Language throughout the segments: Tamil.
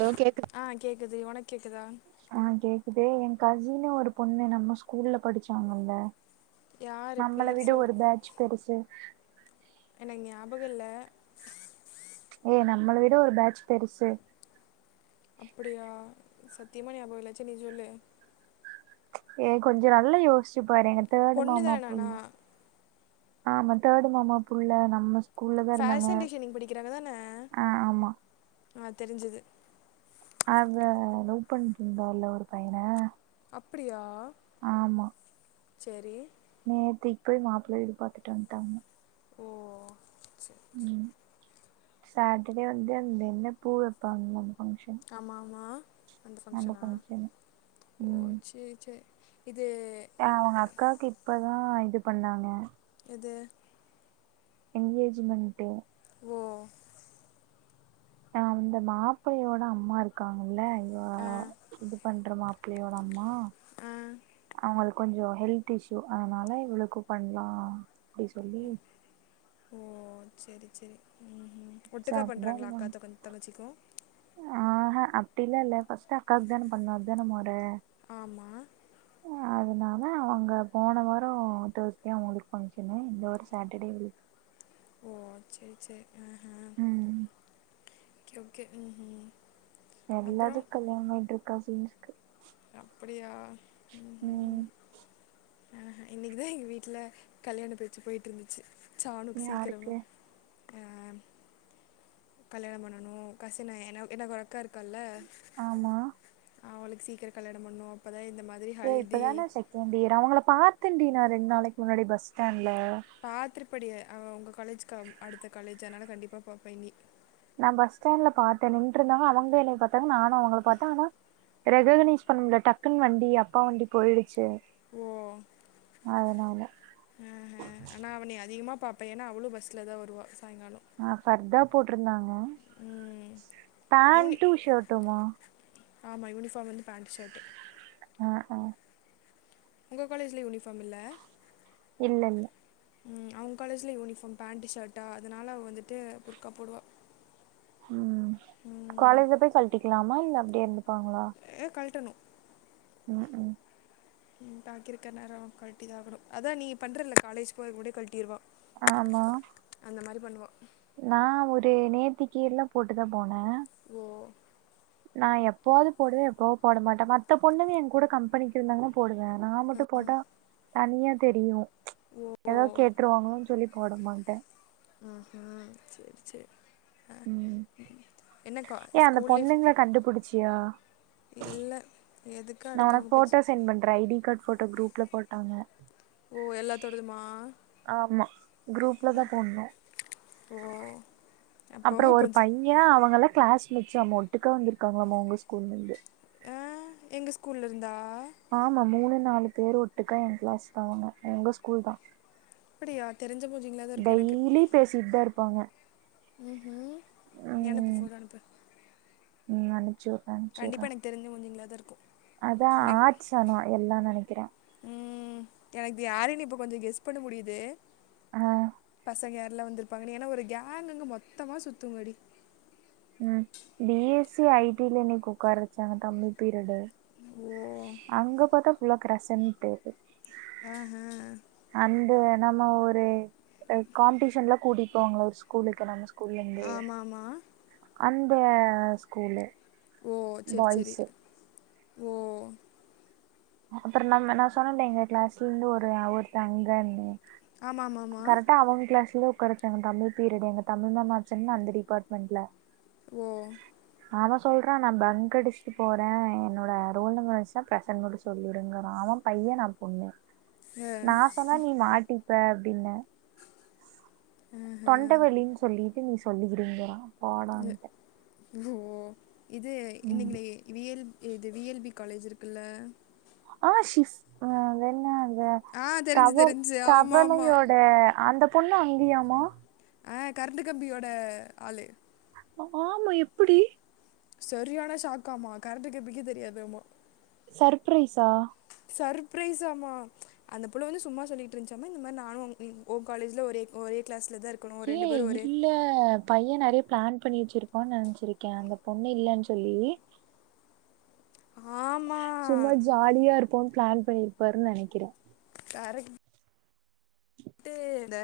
ஹலோ கேக்குது ஆ கேக்குது ஒனக்கேக்குதா ஆ கேக்குதே என் கசினு ஒரு பொண்ணு நம்ம ஸ்கூல்ல படிச்சாங்கல்ல யார் நம்மள பேர் விட சொல் ஒரு பேட்ச் பெருசு எனக் ஞாபகல்ல ஏய் நம்மள விட ஒரு பேட்ச் பெருசு அப்படியா சத்தியமா ஞாபகல்ல சரி நீ சொல்லு ஏய் கொஞ்சொ நல்லா யோஸிச்சி பாரு எங்க தேர்டு பொண்ணு மாமா தானாண்ணா புள்ள ஆமா தேர்டு மாமா புள்ள நம்ம ஸ் ஃபேஷன் டிசைனிங் படிக்கிறாங்க தான ஆ ஆமா ஆ தெரிஞ்சுது அவ லவ் பண்ட்டு இருந்தால ஒரு பையன அப்டியா ஆமா செரி நேத்திக் போய் மாப்ள்ள வீடு பாத்துட்டு வந்ட்டாங்க ஓ செரி ம் சாட்டடே வந்து அந்த என்ன பூ வெப்பாங்க ஆமா ஆமா அந்த ஃபங்க்ஷனா ஓ ம் சேரி சேரி இது அவங்க அக்காக்கு இப்ப தா இது பண்ணாங்க எது எங்கேஜிமெண்ட்டு ஓ ஆ அந்த மாப்பிளையோட அம்மா இருக் க்காங்கள்ள இவ ஆ இது பண்ற மாப்பிள்ளையோட அம்மா ஆ அவங்களுக்கு கொஞ்சொ ஹெல்த் இஷ்யூ அதனால இவளுக்கூ பண்லா அப்டி சொல்லி ஓ செரி செரி ம் ஒட்டுக்கா பண்றாங்களா அக்கா த தங்கச்சிக்கூ ஆஹ அப்டிலா இல்ல ஃபஸ்ட் அக்காவுக்கு தான பண்ணு அத்தான மொற ஆமா அதனா ஆனா அங்க போன வாரோ தேர்ஸ்டே அவுங்களுக்கு ஃபங்க்ஷனு இந்த வார சேட்டர்டே இவ்ளுக்கு ஓ செரி செரி ஆஹ ம் ஒகே ஒகே ம் ம் எல்லாத்துக் கல்யாண ஆயிட்ருக்கா சீன்ஸ்க்கு அப்படியா ம் ஹும் ஆ இன்னிக்குதா எங்க வீட்டுல கல்யாண பேச்சு போயிட்ருந்துச்சு சாணுக்கு சீக்கிரமா யாருக்கு ஆ கல்யாணம் பண்ணனு கசின என எனக்கு ஒரு அக்கா இருக்கால்ல ஆமா அவளுக்கு சீக்கரோ கல்யாணம் பண்ணும் அப்பதா இந்த மாதிரி ஏ ஹல்தி இப்பதான செகண்ட் இயர் அவங்கள பாத்தேன்டி நா ரெண்டு நாளைக்கு முன்னாடி பஸ் ஸ்டாண்ட்ல பாத்திருப்படி அவ உங்க காலேஜிக்கு அடுத்த காலேஜ் அதனால கண்டிப்பா பாப்ப நீ நா பஸ் ஸ்டாண்ட்ல பாத்தே நின்ட்ருந்தாங்க அவங்க என்னைய பாத்தாங்க நானு அவுங்கள பாத்தே ஆனா ரெககனைஸ் பண்ணுமுல்ல டக்குன் வண்டி அப்பா வண்டி போயிடுச்சு ஓ அதனால ஆ அ ஆனா அவன நீ அதிகமா பாப்ப ஏனா அவ்ளோ பஸ்லதா வருவா சாயங்காலோ அ ஃபர்தா போட்ருந்தாங்க ம் பேண்டூ ஷர்ட்டுமா ஆமா யூனிஃபார்ம்ல வந்து பேண்ட்டு ஷர்ட்டு ம் ம் உங்க காலேஜ்ல யூனிஃபார்ம் இல்ல இல்ல இல்ல ம் அவங்க காலேஜ்ல யூனிஃபார்ம் பேண்டு ஷர்ட்டா அதனால அவ வந்துட்டு புர்க்கா போடுவா ம் ம், காலேஜ்ல போய் கழட்டிக்கலாமா இல்ல அப்டியே இருந்துப்பாங்களா ஏ கழட்டணோ ம் ம் ம் பாக்கி இருக்க நேரோ கழட்டிதா ஆகணோ அதா நீங்க பண்றல காலேஜ் போறது முன்னாடியே கழட்டிடுவா ஆமா அந்த மாரி பண்ணுவா நா ஒரு நேத்திக்கி எல்லா போட்டுதா போனே ஓ நா எப்பாவது போடுவே எப்பவோ போட மாட்டே மத்த பொண்ணுங்க என் கூட கம்பெனிக்கு இருந்தாங்கன்னா போடுவே நா மட்டு போட்டா தனியா தெரியு ஓ எதாது கேட்டுருவாங்களானோ சொல்லி போட மாட்டே ம் ம் செரி செரி ஆ ம் என்னக்கா ஏ அந்த ஸ்கூல் லைஃப் பொண்ணுங்கள கண்டுபிடிச்சியா இல்ல எதுக்கு அடுத்த ஃபோட்டோ சென்ட் பண்ற ஐ டி கார்டு ஃபோட்டோ குரூப்ல போட்டாங்க ஓ எல்லா தோடதுமா ஆமா குரூப்ல தா போட்ணு ஓ அப்போ அப்றோ ஒரு கொஞ்சம் பைய அவங்கலா கிளாஸ்மேட்ஸ் ஆமா ஒட்டுக்க வந்துருக்காங்களாமா உங்க ஸ்கூல்ல இருந்து ஆ எங்க ஸ்கூல்ல இருந்தா ஆமா மூணு நாலு பேர் ஒட்டுக்கா எ கிளாஸ்தா அவங்க உங்க ஸ்கூல் தா அப்படியா தெரிஞ்ச மூஞ்சிங்களா தா இருக்கு எனக்கு பேசிட்தா இருப்பாங்க ம் ம் நீ அனுப்பு ம் ஃபோட்டோ அனுப்பு ம் அனுப்ச்சு உ கண்டிப்பா எனக்கு தெரிஞ்ச மூஞ்சிங்களாதா இருக்கோ அதா ஆட்சனா எல்லா நெனைக்குற ம் எனக்கு இது யாருன்னு இப்போ கொஞ்சோ கெஸ் பண்ண முடியுது ஆ பசங்க யார்லா வந்திருப்பாங்கன்னு ஏன்னா ஒரு கேங்குங்கு மொத்தமா சுத்துங்கடி ம் பி எஸ் சி ஐ டில இன்னிக்கி ஒக்கார வெச்சாங்க தமிழ் பீரியடு ஓ அங்க பாத்தா ஃபுல்லா ப்ரசன்ட்டு இது அஹ அந்த நம்ம ஒரு காம்ப்டிஷன்லா கூட்டிட்போவாகல்ல ஒரு ஸ்கூலுக்கு நம்ம ஸ் கூல்லந்து ஆமா அந்த ஸ்கூலு ஓ செர் செரி பாய்ஸு ஓ அப்பறோ நம்ம நா சொன்னல்ல எங்க கிளாஸ்ல இருந்து ஒரு ஒருத்த அங்கன்னு ஆமாம் ஆமாம் ஆமாம் கரெக்டா அவங்க கிளாஸ்ல ஒக்கார வெச் டாங்க தமிழ் பீரியட் எங்க தமிழ் மேம் ஆச்சன்ன அந்த டிபாட்மெண்ட்ல ஓ அவ சொல்றா நா பங்க் அடிஷ்ட்டு போற என்னோட ரோல் நம்பர் வந்ச்னா ப்ரெசன் மட்டு சொல்லிடுங்கிறா அவ பைய நா பொண்ணு ஆ, நா சொன்ன நீ மாட்டிப்ப அப்டின்ன ஆஹா தொண்டவலின் சொல்லிட்டு நீ சொல்லிடுங்கிறா அ ஓ இது இன்னைக்கு ம் நீ விஎல் இது வி எல் பி காலேஜ் இருக்குல்ல ஆ ஷிஸ் அ வென்ன அத ஆ தெரிஞ்சு தவ தெரிஞ்சு ஆமா ஆமா தவளையோட அந்தப் பொண்ணு அங்கியாம்மா ஆ கரெண்டு கம்பியோட ஆளு ஆமா எப்பிடி செரியான ஷாக்காமா கரண்ட்டு கம்பிக்கே தெரியாதாமா சர்ப்ரைஸா சர்ப்ரைஸாமா அந்த புள்ள வந்து சும்மா சொல்லிட்ருந்ச்சாமா இந்த மாரி நானு உ உ காலேஜ்ல ஒரே ஒரே க்ளாஸ்லதா இரு ஏ இல்ல பைய நெறைய ப்ளான் பண்ணி வெச்சிருப்பான் நென்ச்சிருக்க அந்த பொண்ணு இல்லன் சொல்லி ஆமா ஆலியா இருப்போன் ப்ளான் பண்ணிருப்பாருன் நெனைக்கிற கரெக் ட்டு த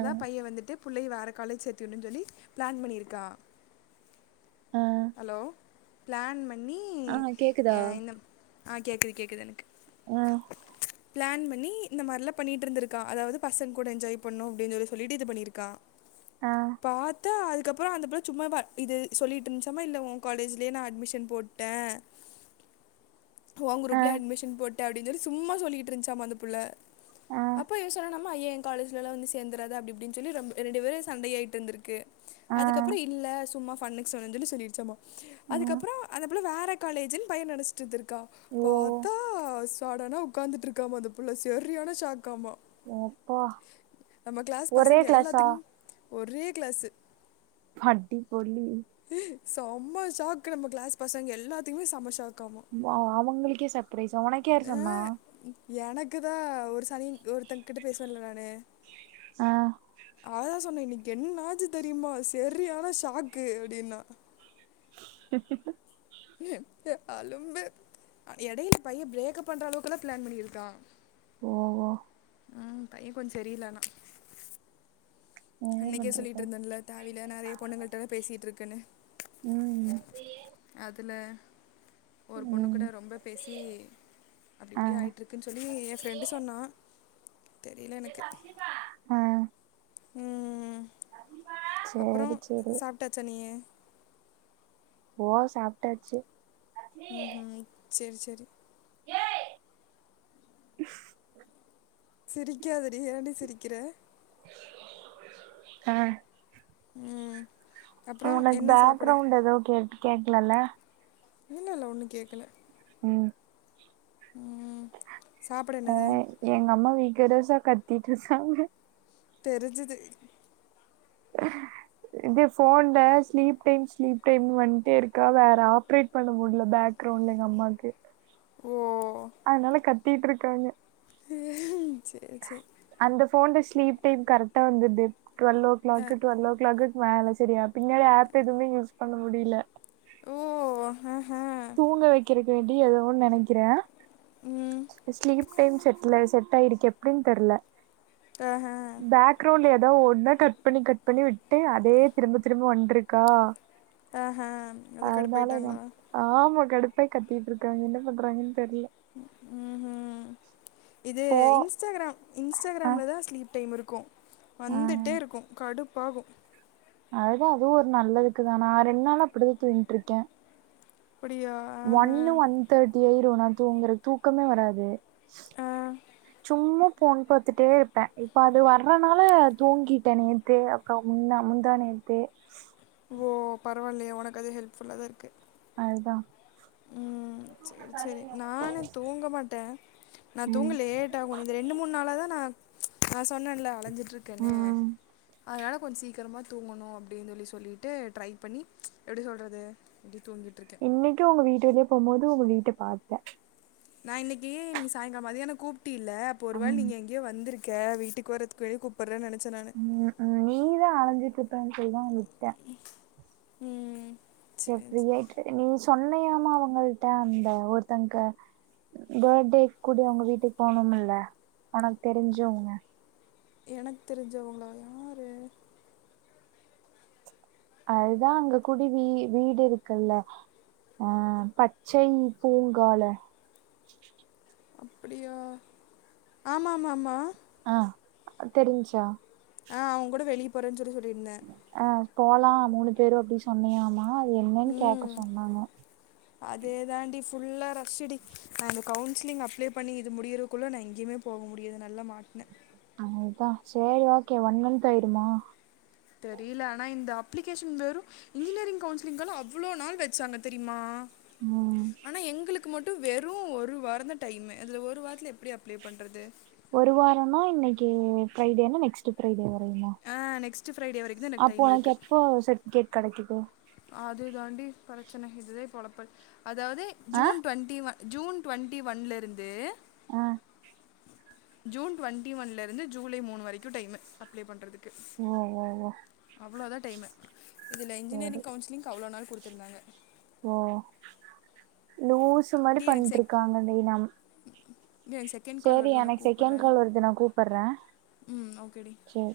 ஆ பைய வந்துட்டு புள்ளய வேற காலேஜ் சேர்த்திவிட்ணுன் சொல்லி ப்ளான் பண்ணியிருக்கான் ஆ ஹலோ ப்ளான் பண்ணி ஆ கேக்குதா அ இந்த ஆ கேக்குது கேக்குது எனக்கு ஆ ப்ளான் பண்ணி இந்த மாரிலா பண்ணிட்டிருந்திருக்கா அதாவது பசங்க கூட என்ஜாய் பண்ணு அப்டின் சொல்லி சொல்லிட்டு இது பண்ணிருக்கா ஆ பாத்தா அதுக்கப்பறோ அந்த புள்ள சும்மா ப இது சொல்லிட் டிந்ச்சாமா இல்ல உ காலேஜ்ல்யே நா அட்மிஷன் போட்ட ஒ ஆ குரூப்லே அட்மிஷன் போட்ட அப்டின் சொல்லி சும்மா சொல்லிட்டுருந்ச்சாமா அந்த புள்ள ஆ அப்போ இவ சொன்னானாமா ஐய ஏ காலேஜ்லல்லா வந்து சேந்துராத அப்டி இப்டின் சொல்லி ரொம்ப் ரெண்டு பேரு சண்டயாயிட்டுருந்துருக்கு ஆ அதுக்கப்பறோ இல்ல சும்மா ஃபன்னுக் சொன்னஞ்சொல்லி சொல்லிருச்சாமா ஆ அதுக்கப்பறோ அந்த புள்ள வேற காலேஜுன் பைய நெனஷ்ட்டுருந்திர் கா ஓ பாத்தா சடனா உக்காந்துட்ருக்காமா அந்த புள்ள செரியான ஷாக்காமா எப்பா நம்ம க்ளாஸ் ஒரே பசங்க கிளாஸா எல்லாத்துக்கும் ஒரே க்ளாஸு ஹட்டி போலி சம்ம ஷாக்கு நம்ம க்ளாஸ் பசங்க எல்லாத்துக்குமே சம்ம ஷாக்காமா வா அவங்களுக்கே சர்பரைஸ்ஸா உனக்கு யாரு சொன்னா எனக்குதா ஒரு சனியன் ஒருத்தங்கிட்ட பேசுவன்ல நானு ஆ அவதா சொன்ன இன்னிக் என்ன ஆச்சு தெரியுமா செரியான ஷாக்கு அப்டினா அலும்பு எடையில பைய ப்ரேக்கப் பண்ற அளவுக்குல்லா ப்ளான் பண்ணியிருக்கா ஓ ஓ அ பையே கொஞ் செரி இல்ல ஆனா என்ன அன்னைக்கே பண்றது சொல்லிட்டுருந்தேன்ல தேவையில்லா நெறைய பொண்ணுங்கள்டல்லா பேசிட்ருக்குன்னு ம் அதுல ஒரு பொண்ணுக் கூட ம் ரொம்ப பேசி அப்டி ஆ இப்டி ஆயிட்ருக்குன் சொல்லி எ ஃப்ரெண்டு சொன்னா தெரில எனக்கு ம் ம் அப்புறோ சேரி சேரி சாப்ட்டாச்சா நீயி ஓ சாப்ட்டாச்சு ம் ம் சேர் சேரி ஏய் சிரிக்காதடி ஏன் டி சிரிக்கிற அ ம் அப்புறம் ஒனக்கு என்ன சாப்பிட பாக்ரௌண்ட் எதோ கேக் கேக்கலல இல்லல ஒண்ணு கேக்கல ம் ம் சாப்பிட ஆ என்னது எங்க அம்மா வீட்ல தா சார் கத்திட்ருக்காங்க தெரிஞ்சிது இது ஃபோன்ல ஸ்லீப் டைம் ஸ்லீப் டைம்ன் வன்ட்டே இருக்கா வேற ஆப்ரேட் பண்ண முடில பாக்ரௌண்ட்ல எங்க அம்மாக்கு ஓ அனால கத்திட்டிருக்காங்க சேர் சேரி அந்த ஃபோன்ல ஸ்லீப் டைம் கரெக்ட்டா வந்துது twelve o uh, clock twelve o கிளாக்குகு மேல செரியா பின்னாடி ஆப் எதுமே யூஸ் பண்ண முடில ஓ உம் உம் தூங்க வைக்கிறக்கி வேண்டி எதோ ஒண்ணு நெனைக்கிறே ம் ஸ்லீப் டைம் செட்ல செட் ஆயிடுக்க எப்டின் தெர்ல ஆஹா பேக் கிரௌண்ட்ல எதா ஓன்னா கட் பண்ணி கட் பண்ணி விட்டு அதே திரும்ப திரும்ப வந்துருக்கா ஆஹ்ஹா அதா கடுப்பாய்ட்டாங்களா ஆமா கடுப்பாய் கத்திட்ருக்காங்க என்ன பண்றாங்கன் தெர்ல உம் உஹம் இது போ இன்ஸ்டாகிராம் ஆ இன்ஸ்டாகிராம்ல தா ஸ்லீப் டைம் இருக்கோ ஆ வந்துட்டே இருக்கு கடுப்பாகு அதுதா அதுவு ஒரு நல்லதுக்குதா நா ரெண்ட் நாளா அப்டிதா தூங்கிட்ருக்கே அப்டியா ஒன்னு ஒன் தேர்டி ஆயிரு நா தூங்கறத் தூக்கமே வராது ஆ சும்மா போன் பாத்துட்டே இருப்பே இப்போ அது வர்றனால தூங்கிட்டே நேத்தே அக்கம் முன்னா முந்தா நேத் தே ஓ பரவாயில்லையா உனக்கு அது ஹெல்ப்ஃபுல்லா தா இருக்கு அதுதா ம் செரி செரி நானு தூங்க மாட்டே நா ம் தூங்லேட் டாகு இந்த ரெண்டு மூணு நாளா தா நா நா சொன்னேன்ல அலஞ்சு இருக்கனே ம் அதனால கொஞ்சோ சீக்கரமா தூங்கணு அப்டின்னு சொல்லி சொல்லிட்டு ட்ரை பண்ணி எப்டி சொல்றது இப்டி தூங்கிட்டிருக் இன்னைக்கு உங்க வீட்டு வழியே போம்போது உங்க வீட்ட பாத்தே நா இன்னிக்கி இன்னிக் சாயங்காலோ மதியான கூப்டில்ல அப்ப ஒரு வேல ம் நீங்க எங் கயோ வந்திருக்க வீட்டுக்கு வரதுக்கு வெளிய கூப்பட்ற நினைச்சே நான் ம் ம் நீதா அலைஞ்சிட்டு இருப்பன்னு சொல்லி தா உட்டே ம் சேர் சரி ஃப்ரீயாட்டு நீ சொன்னையாமா அவங்கள்ட அந்த ஒருத்தங்கங்க பேர்த்டே கூட அவுங்க வீட்டுக்கு போனோமில்ல உனக்கு தெரிஞ்சவங்க எனக்கு தெரிஞ்சவங்களா யாரு அதுதா அங்க குடுவி வீடு இருக்குல்ல ஆ பச்சை பூங்கால அப்புடியா ஆமா ஆமா ஆமா ஆ தெரிஞ்சா ஆ அவ கூட வெளிய போறேன்னு சொல்லி சொல்லியிருந்த அ போலா மூணு பேரு அப்டின் சொன்னியாமா அது என்னன்னு கேட்க ம் சொன்னாங்க அதே தாண்டி ஃபுல்லா ரெஸ்ட் டீ நா இந்த கவுன்சிலிங் அப்ளை பண்ணி இது முடியிறக்குள்ள நா எங்கியுமே போக முடியாது நல்ல மாட்னே ஆ அதா சேரி ஓகே ஒன் மந்த் ஆயிருமா தெரியல ஆனா இந்த அப்ளிகேஷன் வெறு இன்ஜினியரிங் கவுன்சிலிங்கெல்லா அவ்ளோ நாள் வெச்சாங்க தெரிமா ம் ஆனா எங்ளுக் க்கு மட்டு வெறு ஒரு வாரோந்த டைமு அதுல ஒரு வாரத்துல எப்டி அப்ளை பண்றது ஒரு வாரோன்னா இன்னைக்கி ஃப்ரைடேனா நெக்ஸ்ட் ஃப்ரைடே வரையுமா ஆ நெக்ஸ்ட்டு ஃப்ரைடே வரைக்கு தா எனக்கு அப்போ டைம் உனக்கு இருக்கு எப்ப சர்டிபிகேட் கெடைக்குது அது தாண்டி பிரச்சன இதுதா இப்ப ஒலப்பல் அதாவது ஆ June twenty one June twenty ஒன்லருந்து ஆ ஜூன் டுவெண்டி ஒன்ல இருந்து ஜூலை மூணு வரைக்கு டைம்மு அப்ளை பண்ணறதுக்கு ஓ ஓ ஓ அவ்ளதா டைமு இதுலா சேரி இன்ஜினியரிங் கவுன்சிலிங்க் அவ்ளோ நாள் குடுத்திருந்தாங்க ஓ லூசு மாரி பண்ணிட்டிருக்காங்க டீ நம் டே செகண்ட் கால் சேரி வருது உன்ன எனக்கு கூப்புட்ற செகண்ட் கால் வருது நா கூப்பட்றே ம் ஓகேடி சேரி